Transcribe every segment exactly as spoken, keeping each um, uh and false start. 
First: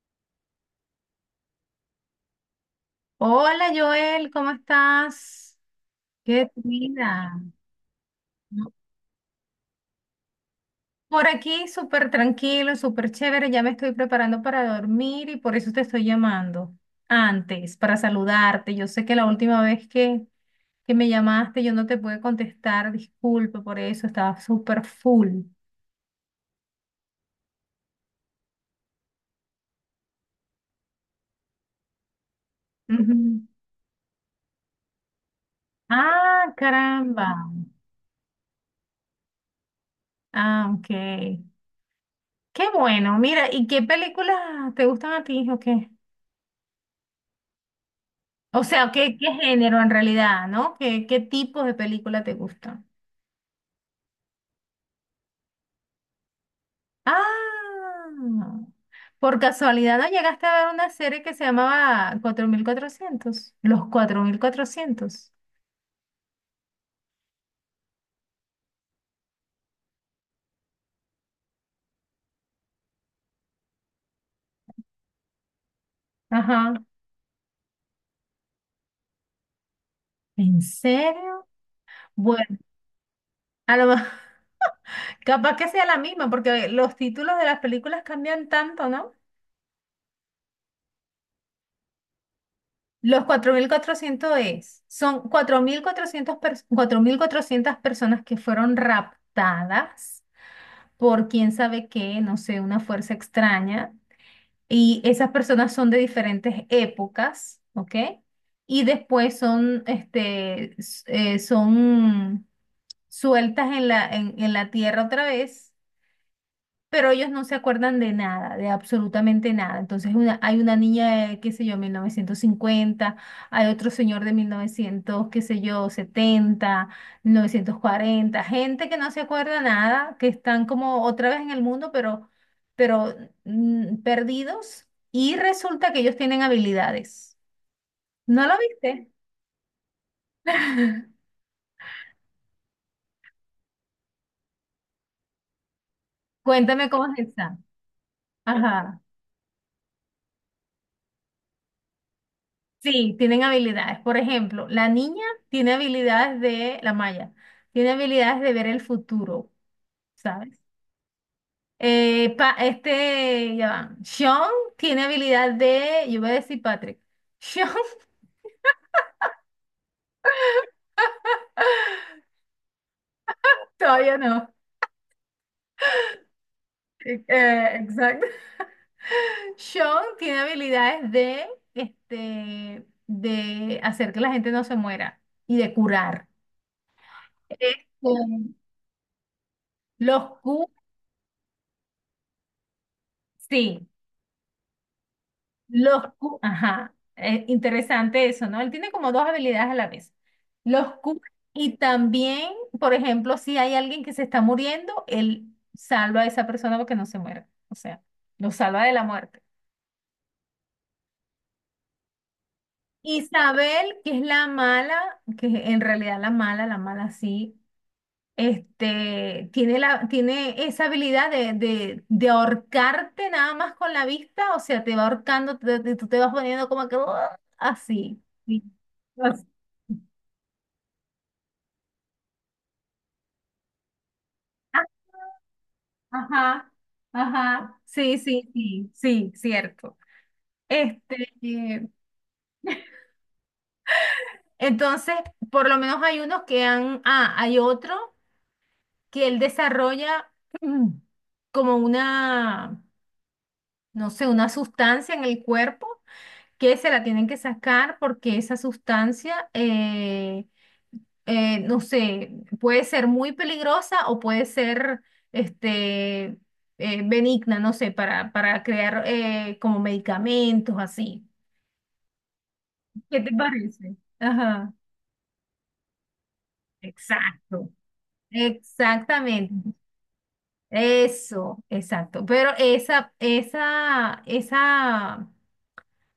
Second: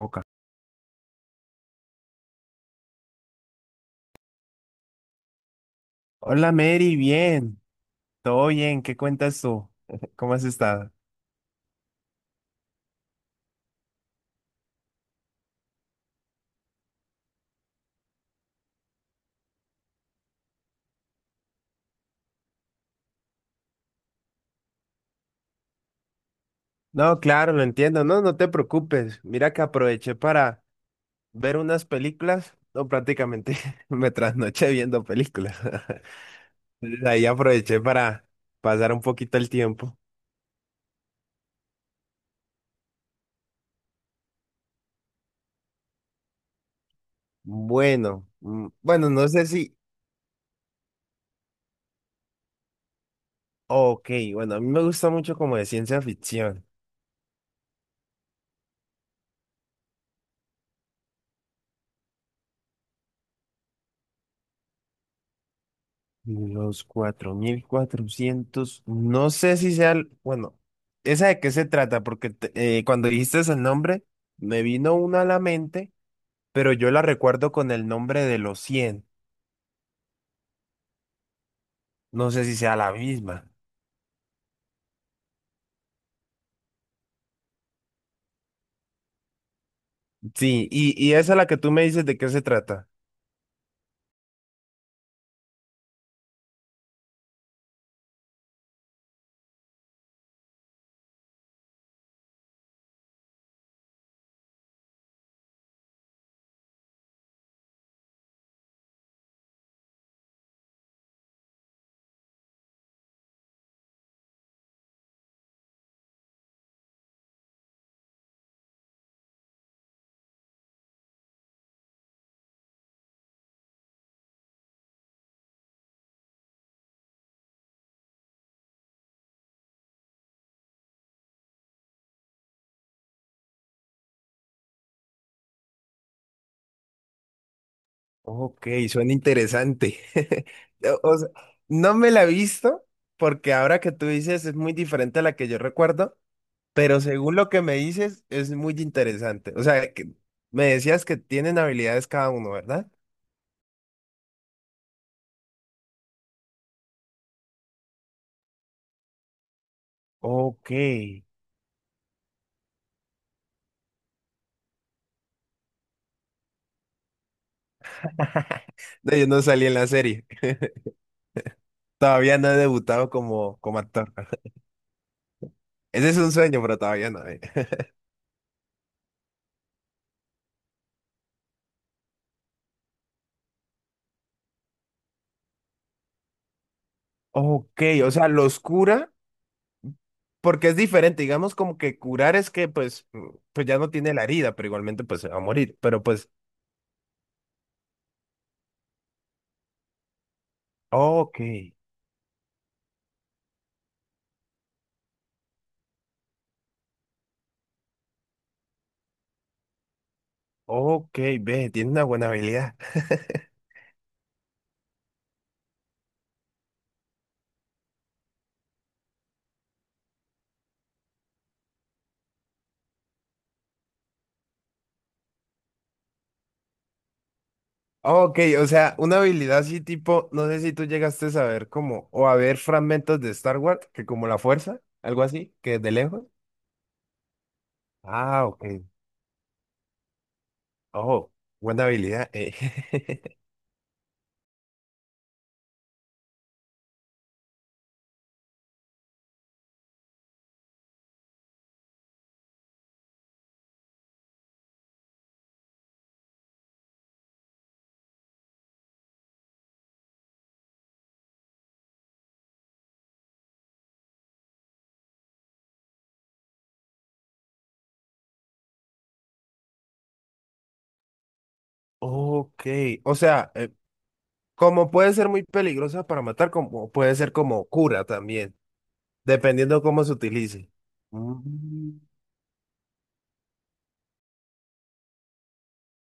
Boca. Hola Joel, ¿cómo estás? ¿Qué Hola es tu Mary, vida? bien, todo No. bien, ¿qué cuentas tú? ¿Cómo has estado? Por aquí súper tranquilo, súper chévere, ya me estoy preparando para dormir y por eso te estoy llamando antes, para saludarte. Yo sé que la última vez que, que me llamaste yo no te pude contestar, disculpe por eso, estaba súper full. No, claro, lo entiendo, no, no te preocupes. Mira que aproveché para ver unas películas, no, Ujú. prácticamente me trasnoché viendo películas. Ah, Entonces, ahí caramba. aproveché para pasar un poquito el tiempo. Ah, ok. Qué bueno, mira, ¿y qué películas te gustan a ti o qué? Bueno, O mm, sea, bueno, ¿qué, qué no sé si, género en realidad, ¿no? ¿Qué, qué tipos de película te gustan? ok, bueno, a mí me gusta mucho como de ciencia ficción. Ah, por casualidad no llegaste a ver una serie que se llamaba cuatro mil cuatrocientos, ¿los cuatro mil cuatrocientos? Los cuatro mil cuatrocientos, no sé si sea, el- bueno, ¿esa de qué se trata? Porque te- eh, cuando dijiste el nombre, me vino una a la mente, pero Ajá. yo la recuerdo con el nombre de los cien. ¿En serio? No sé si Bueno, sea la misma. a lo mejor, capaz que sea la misma, porque los títulos de las películas cambian tanto, ¿no? Sí, y, y esa la que tú me dices, ¿de qué se trata? Los cuatro mil cuatrocientos es, son cuatro mil cuatrocientos pers- cuatro mil cuatrocientos personas que fueron raptadas por quién sabe qué, no sé, una fuerza extraña. Y esas personas son de diferentes épocas, ¿ok? Y después son, este, s- eh, son sueltas en la, en, en la tierra otra vez, pero ellos no se acuerdan de nada, de absolutamente nada. Entonces, una, hay una niña de, qué sé yo, mil novecientos cincuenta, hay otro señor de mil novecientos, qué sé yo, setenta, mil novecientos cuarenta, gente que no se acuerda nada, que están como otra vez en el mundo. pero, pero mm, perdidos y resulta que ellos tienen habilidades. ¿No lo Ok, viste? suena interesante. O o sea, no me la he visto, porque ahora que tú dices es muy diferente a la que yo recuerdo. Cuéntame Pero cómo es según lo esa. que me dices, es muy Ajá. interesante. O sea, que me decías que tienen habilidades cada uno, ¿verdad? Sí, tienen habilidades. Por ejemplo, la niña tiene habilidades de la Maya, tiene habilidades de ver el futuro, ¿sabes? Ok. Eh, pa- este, ya van. Sean tiene habilidad de, yo voy a decir Patrick. Sean. No, yo no salí en la serie. Todavía no he debutado como, como actor. Todavía no. Ese es un sueño, pero todavía Eh, no. eh. Eh, exacto. Sean tiene habilidades de este, de hacer que la gente no se muera y de curar. Este, Ok, o sea, los cura. los Q, Porque es diferente, digamos como que curar es que pues, mm, pues ya sí. no tiene la herida, pero igualmente pues se va a morir. Pero Los, pues, cu- ajá, eh, interesante eso, ¿no? Él tiene como dos habilidades a la vez. Los cura ok, y también, por ejemplo, si hay alguien que se está muriendo, él salva a esa persona porque no se muera. O sea, lo salva de la muerte. ok, ve, tiene una buena habilidad. Isabel, que es la mala, que en realidad la mala, la mala sí, este, tiene la, tiene esa habilidad de, de, de ahorcarte nada más con la vista. O sea, te va ahorcando, te- te- tú te vas poniendo como que "Uah", así. Oh, ok, Sí. o sea, una Así. habilidad así tipo, no sé si tú llegaste a saber como, o a ver fragmentos de Star Wars, que como la fuerza, Ah, algo así, que de lejos. ajá, ajá, sí, Ah, sí, ok. sí, sí, cierto. Este, Oh, buena eh, habilidad. eh. entonces, por lo menos hay unos que han, ah, hay otro que él desarrolla, mm, como una, no sé, una sustancia en el cuerpo que se la tienen que sacar, porque esa sustancia, eh, eh, no sé, puede ser muy peligrosa o puede ser este, eh, benigna, no sé, para, para, crear, eh, como medicamentos así. Ok, o ¿Qué te sea, eh, parece? Ajá, como puede ser muy peligrosa para matar, como puede ser como exacto, cura también, exactamente. dependiendo cómo se utilice. Eso, Mm. exacto. Pero esa, esa, esa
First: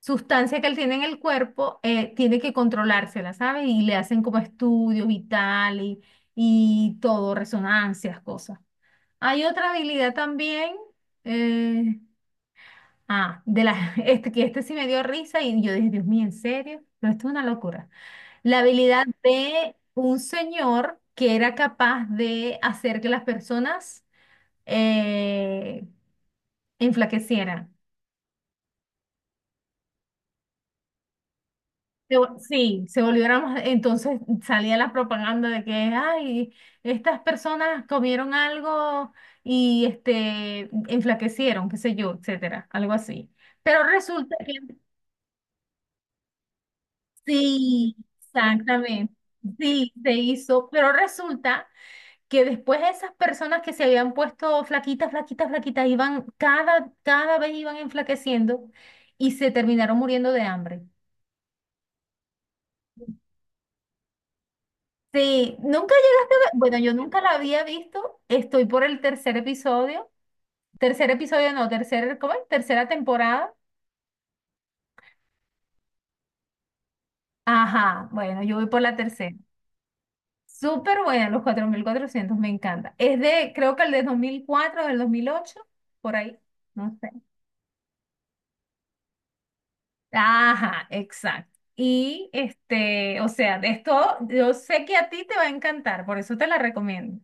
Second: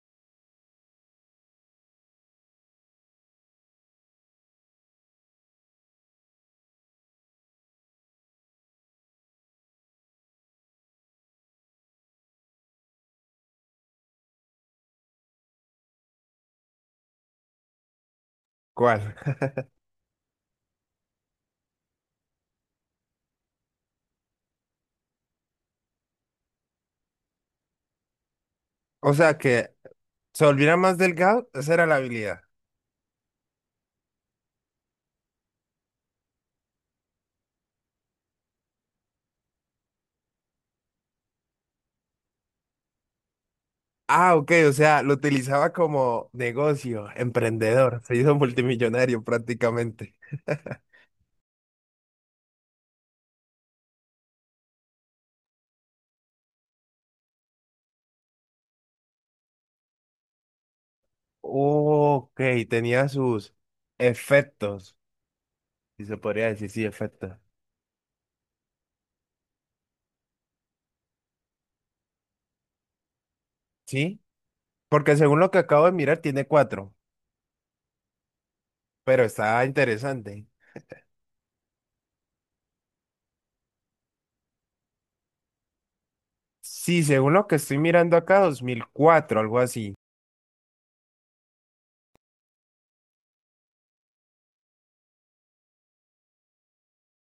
sustancia que él tiene en el cuerpo, eh, tiene que controlársela, ¿sabes? Y le hacen como estudios y tal, y, y todo, resonancias, cosas. Hay otra habilidad también, eh, ah, de la, este, que este sí me dio risa, y yo dije, Dios mío, ¿en serio? Pero esto es una locura. La habilidad ¿Cuál? de un señor que era capaz de hacer que las personas, eh, enflaquecieran. O sea, que se volviera más delgado, esa era la Se vol- habilidad. Sí, se volvieron más. Entonces salía la propaganda de que, ay, estas personas comieron algo y este, enflaquecieron, qué sé yo, etcétera, algo así. Pero Ah, resulta ok, que o sea, lo utilizaba como negocio, sí, emprendedor, se hizo exactamente, multimillonario sí, se prácticamente. hizo. Pero resulta que después esas personas que se habían puesto flaquitas, flaquitas, flaquitas, iban, cada, cada vez iban enflaqueciendo y se terminaron muriendo de hambre. Ok, tenía sus efectos, Sí, nunca si se llegaste a ver, podría decir, bueno, sí, yo nunca la efectos. había visto, estoy por el tercer episodio, tercer episodio no, tercer, ¿cómo es? Tercera temporada. Sí, porque según lo que acabo de mirar, tiene cuatro, Ajá, bueno, yo voy por la pero tercera. está interesante. Súper buena, los cuatro mil cuatrocientos, me encanta. Es de, creo que el de dos mil cuatro, del dos mil ocho, por ahí, no Sí, sé. según lo que estoy mirando acá, dos mil cuatro, algo así. Ajá, exacto. Y este, o sea, de esto, yo sé que a ti te va a encantar, por eso te la recomiendo.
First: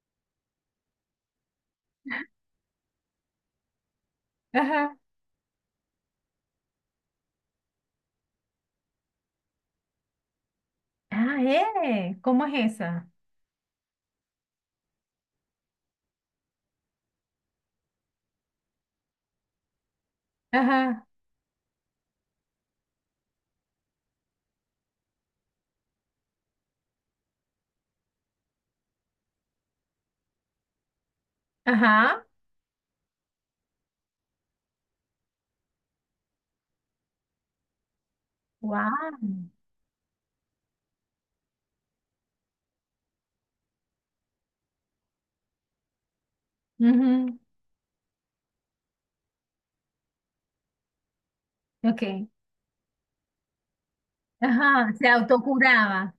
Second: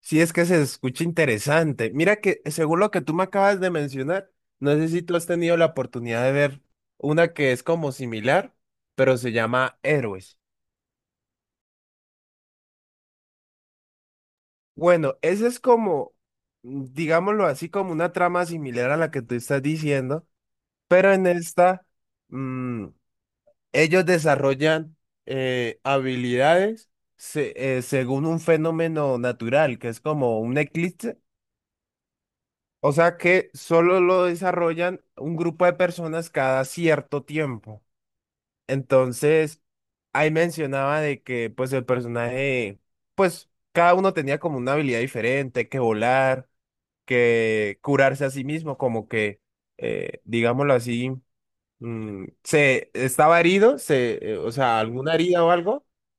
Sí, es que se escucha interesante. Mira que según lo que tú me acabas de mencionar, no sé Ajá. si tú has tenido la oportunidad de ver una que es como similar, pero se llama Héroes. Ah, eh, ¿cómo es esa? Bueno, esa es como, mm, digámoslo así, como una trama similar a la que tú estás diciendo, Ajá. pero en esta, mm, ellos desarrollan eh, habilidades se- eh, según un fenómeno natural, que es como un eclipse. Ajá. O sea que solo lo desarrollan un grupo de personas cada cierto tiempo. Wow. Entonces, ahí mencionaba de que pues el personaje, pues cada uno tenía como una habilidad diferente, que volar, que curarse a sí mismo, como que, eh, digámoslo así, mm, Ok. se estaba herido, se, eh, o sea, Ajá, se alguna herida o algo, autocuraba.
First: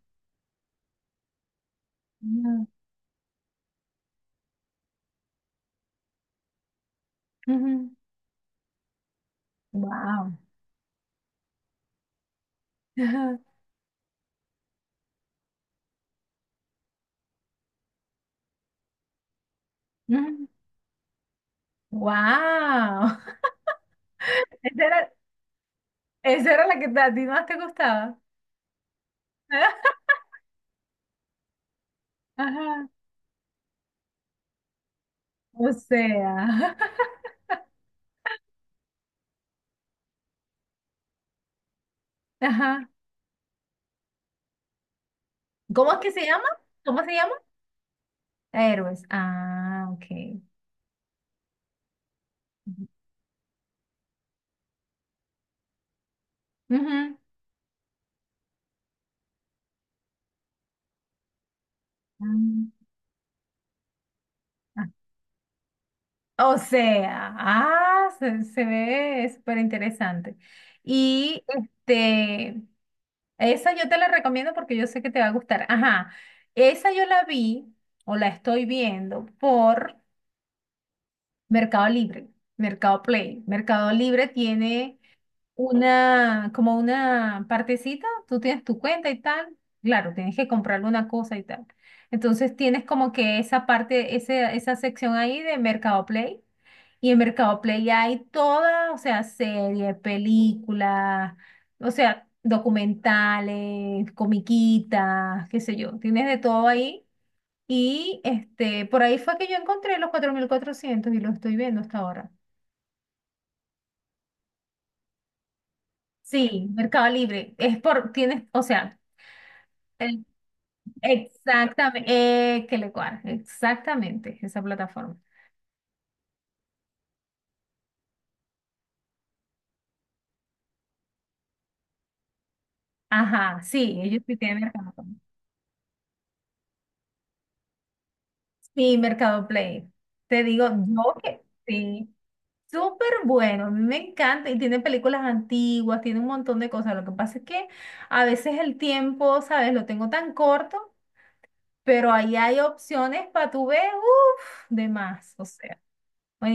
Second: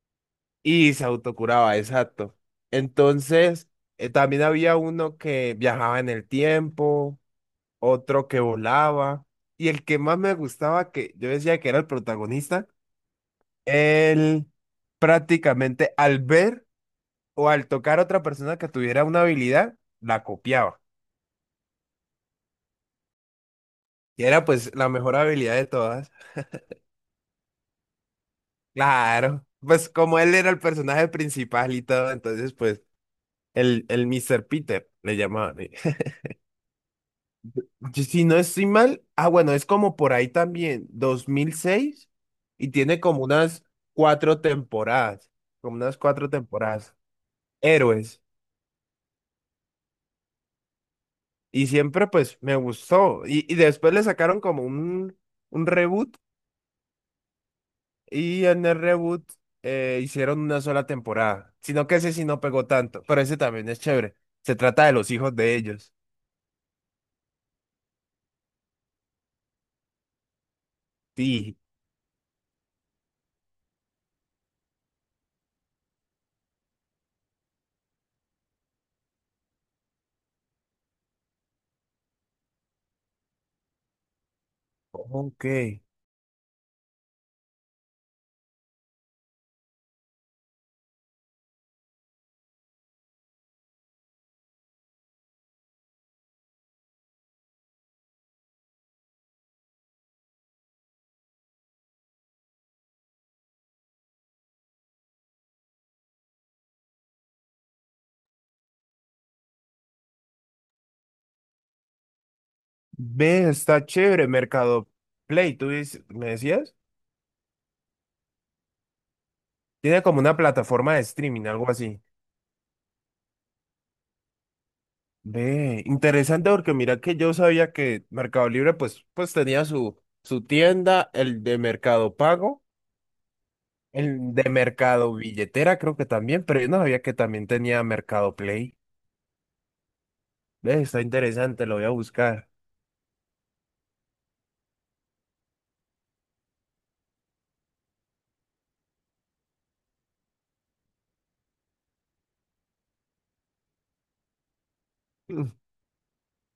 y se autocuraba, exacto. Wow. Entonces, eh, también había uno que viajaba en el tiempo, otro que volaba. Y el que más me Wow. gustaba, que yo decía que era el protagonista, él prácticamente al ver o al tocar a otra persona que tuviera una habilidad, la copiaba. Y era pues Esa la era, mejor habilidad de todas. esa era la que te- a ti más te gustaba. Claro. Pues como él era el personaje principal y todo, entonces pues Ajá. el, el mister Peter le llamaban. e, O sea. Si si no estoy mal, ah, bueno, es como por ahí también, dos mil seis y Ajá. tiene como unas cuatro temporadas, como ¿Cómo unas es que se cuatro llama? temporadas. ¿Cómo se llama? Héroes, Héroes. Ah, ok. y siempre pues me gustó, y, y después le sacaron como un, un reboot, Ujú. y en el reboot eh, hicieron una sola temporada, sino que ese sí no pegó Mm. tanto, pero ese también es chévere, se trata Ah, de los hijos de ellos, o sea, ah, se, se ve súper interesante. Y sí, este, esa yo te la recomiendo porque yo sé que te va a gustar. Ajá, esa yo la vi, o la estoy viendo por Mercado Libre, Mercado Play. Mercado Libre tiene ok, una, como una partecita, tú tienes tu cuenta y tal, claro, tienes que comprarle una cosa y tal. Entonces tienes como que esa parte, ese, esa sección ahí de Mercado Play. Y en Mercado Play hay toda, o sea, series, películas, o sea, documentales, comiquitas, qué sé yo, tienes de todo ahí. Y este, por ahí fue que yo encontré los cuatro mil cuatrocientos y lo estoy viendo hasta ahora. ve, está chévere, Mercado Play, ¿tú dices- me Sí, decías? Mercado Libre. Es por, tienes, o sea, Tiene como el- una plataforma de streaming, algo así. exactamente, eh, que le cuadra, exactamente, esa plataforma. Ve, interesante porque mira que yo sabía que Mercado Libre pues, pues tenía su, su tienda, el de Mercado Pago, Ajá, sí, ellos el sí de tienen Mercado. Mercado Billetera creo que también, pero yo no sabía que también tenía Mercado Play. Sí, Mercado Play. Te digo, Ve, está yo que interesante, lo voy a sí. buscar. Súper bueno, a mí me encanta, y tiene películas antiguas, tiene un montón de cosas. Lo que pasa es que a veces el tiempo, ¿sabes? Lo tengo tan corto, pero ahí hay opciones para tu ver, uff, de más, o Mm, sea,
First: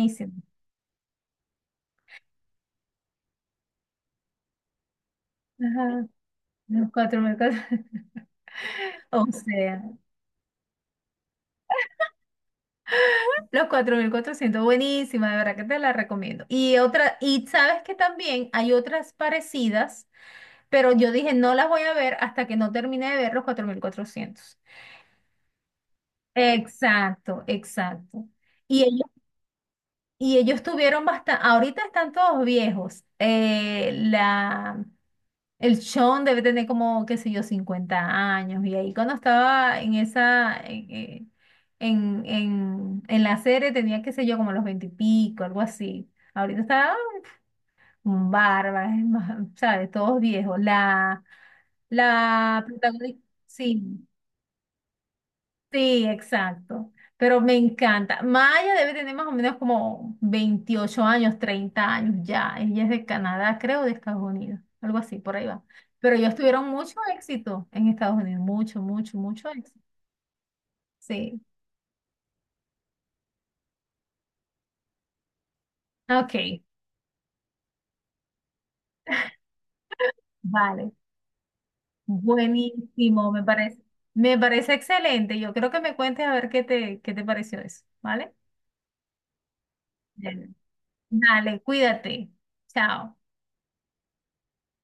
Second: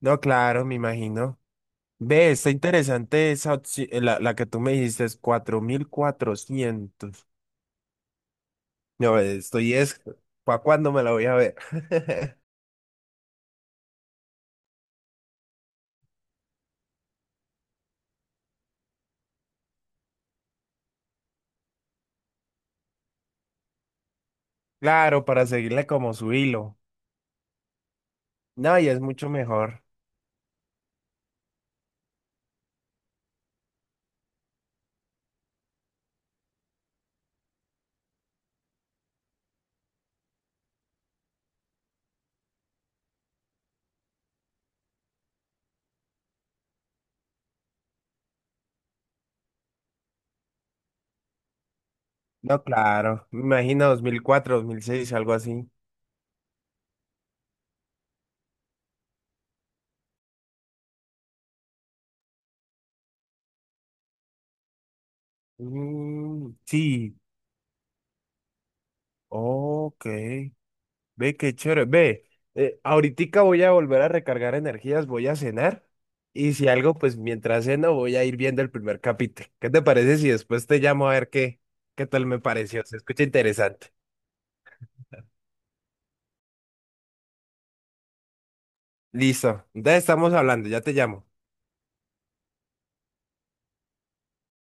no, claro, me imagino. Ve, está interesante esa opci- eh, la, la que tú me dijiste es cuatro mil Ajá. Los cuatrocientos. cuatro mil cuatrocientos. No, O eh, estoy sea, es, ¿para cuándo me la voy a ver? los cuatro mil cuatrocientos, buenísima, de verdad que te la recomiendo. Y otra, y sabes que también hay otras parecidas, pero yo dije, no las voy a ver hasta que no termine de ver los cuatro mil cuatrocientos. Claro, para seguirle como su hilo. Exacto, exacto. No, Y y hay, es mucho mejor. y ellos tuvieron bastante, ahorita están todos viejos. Eh, la, el Sean debe tener como, qué sé yo, cincuenta años. Y ahí cuando estaba en esa, eh, en, en, en la serie tenía, qué sé yo, como los veinte y pico, algo así. Ahorita está un barba, es más, ¿sabes? Todos viejos. La, No, la protagonista, claro. Me imagino sí. dos mil cuatro, dos mil seis, algo así. Sí, exacto. Pero me encanta. Maya debe tener más o menos como veintiocho años, treinta años ya. Ella es de Canadá, creo, de Estados Unidos. Algo así, por ahí va. Pero ellos Mm, tuvieron mucho sí, éxito en Estados Unidos. Mucho, mucho, mucho éxito. ok. Ve Sí. qué chévere. Ve, eh, ahoritica voy a volver a recargar energías, voy a cenar. Y Ok, si algo, pues mientras ceno voy a ir viendo el primer capítulo. ¿Qué te parece si después te vale. llamo a ver qué, qué tal me pareció? Se escucha Buenísimo, me parece. interesante. Me parece excelente. Yo creo que me cuentes a ver qué te, qué te pareció eso, ¿vale? Listo. Entonces estamos Bien. hablando, ya te llamo. Dale, cuídate. Chao.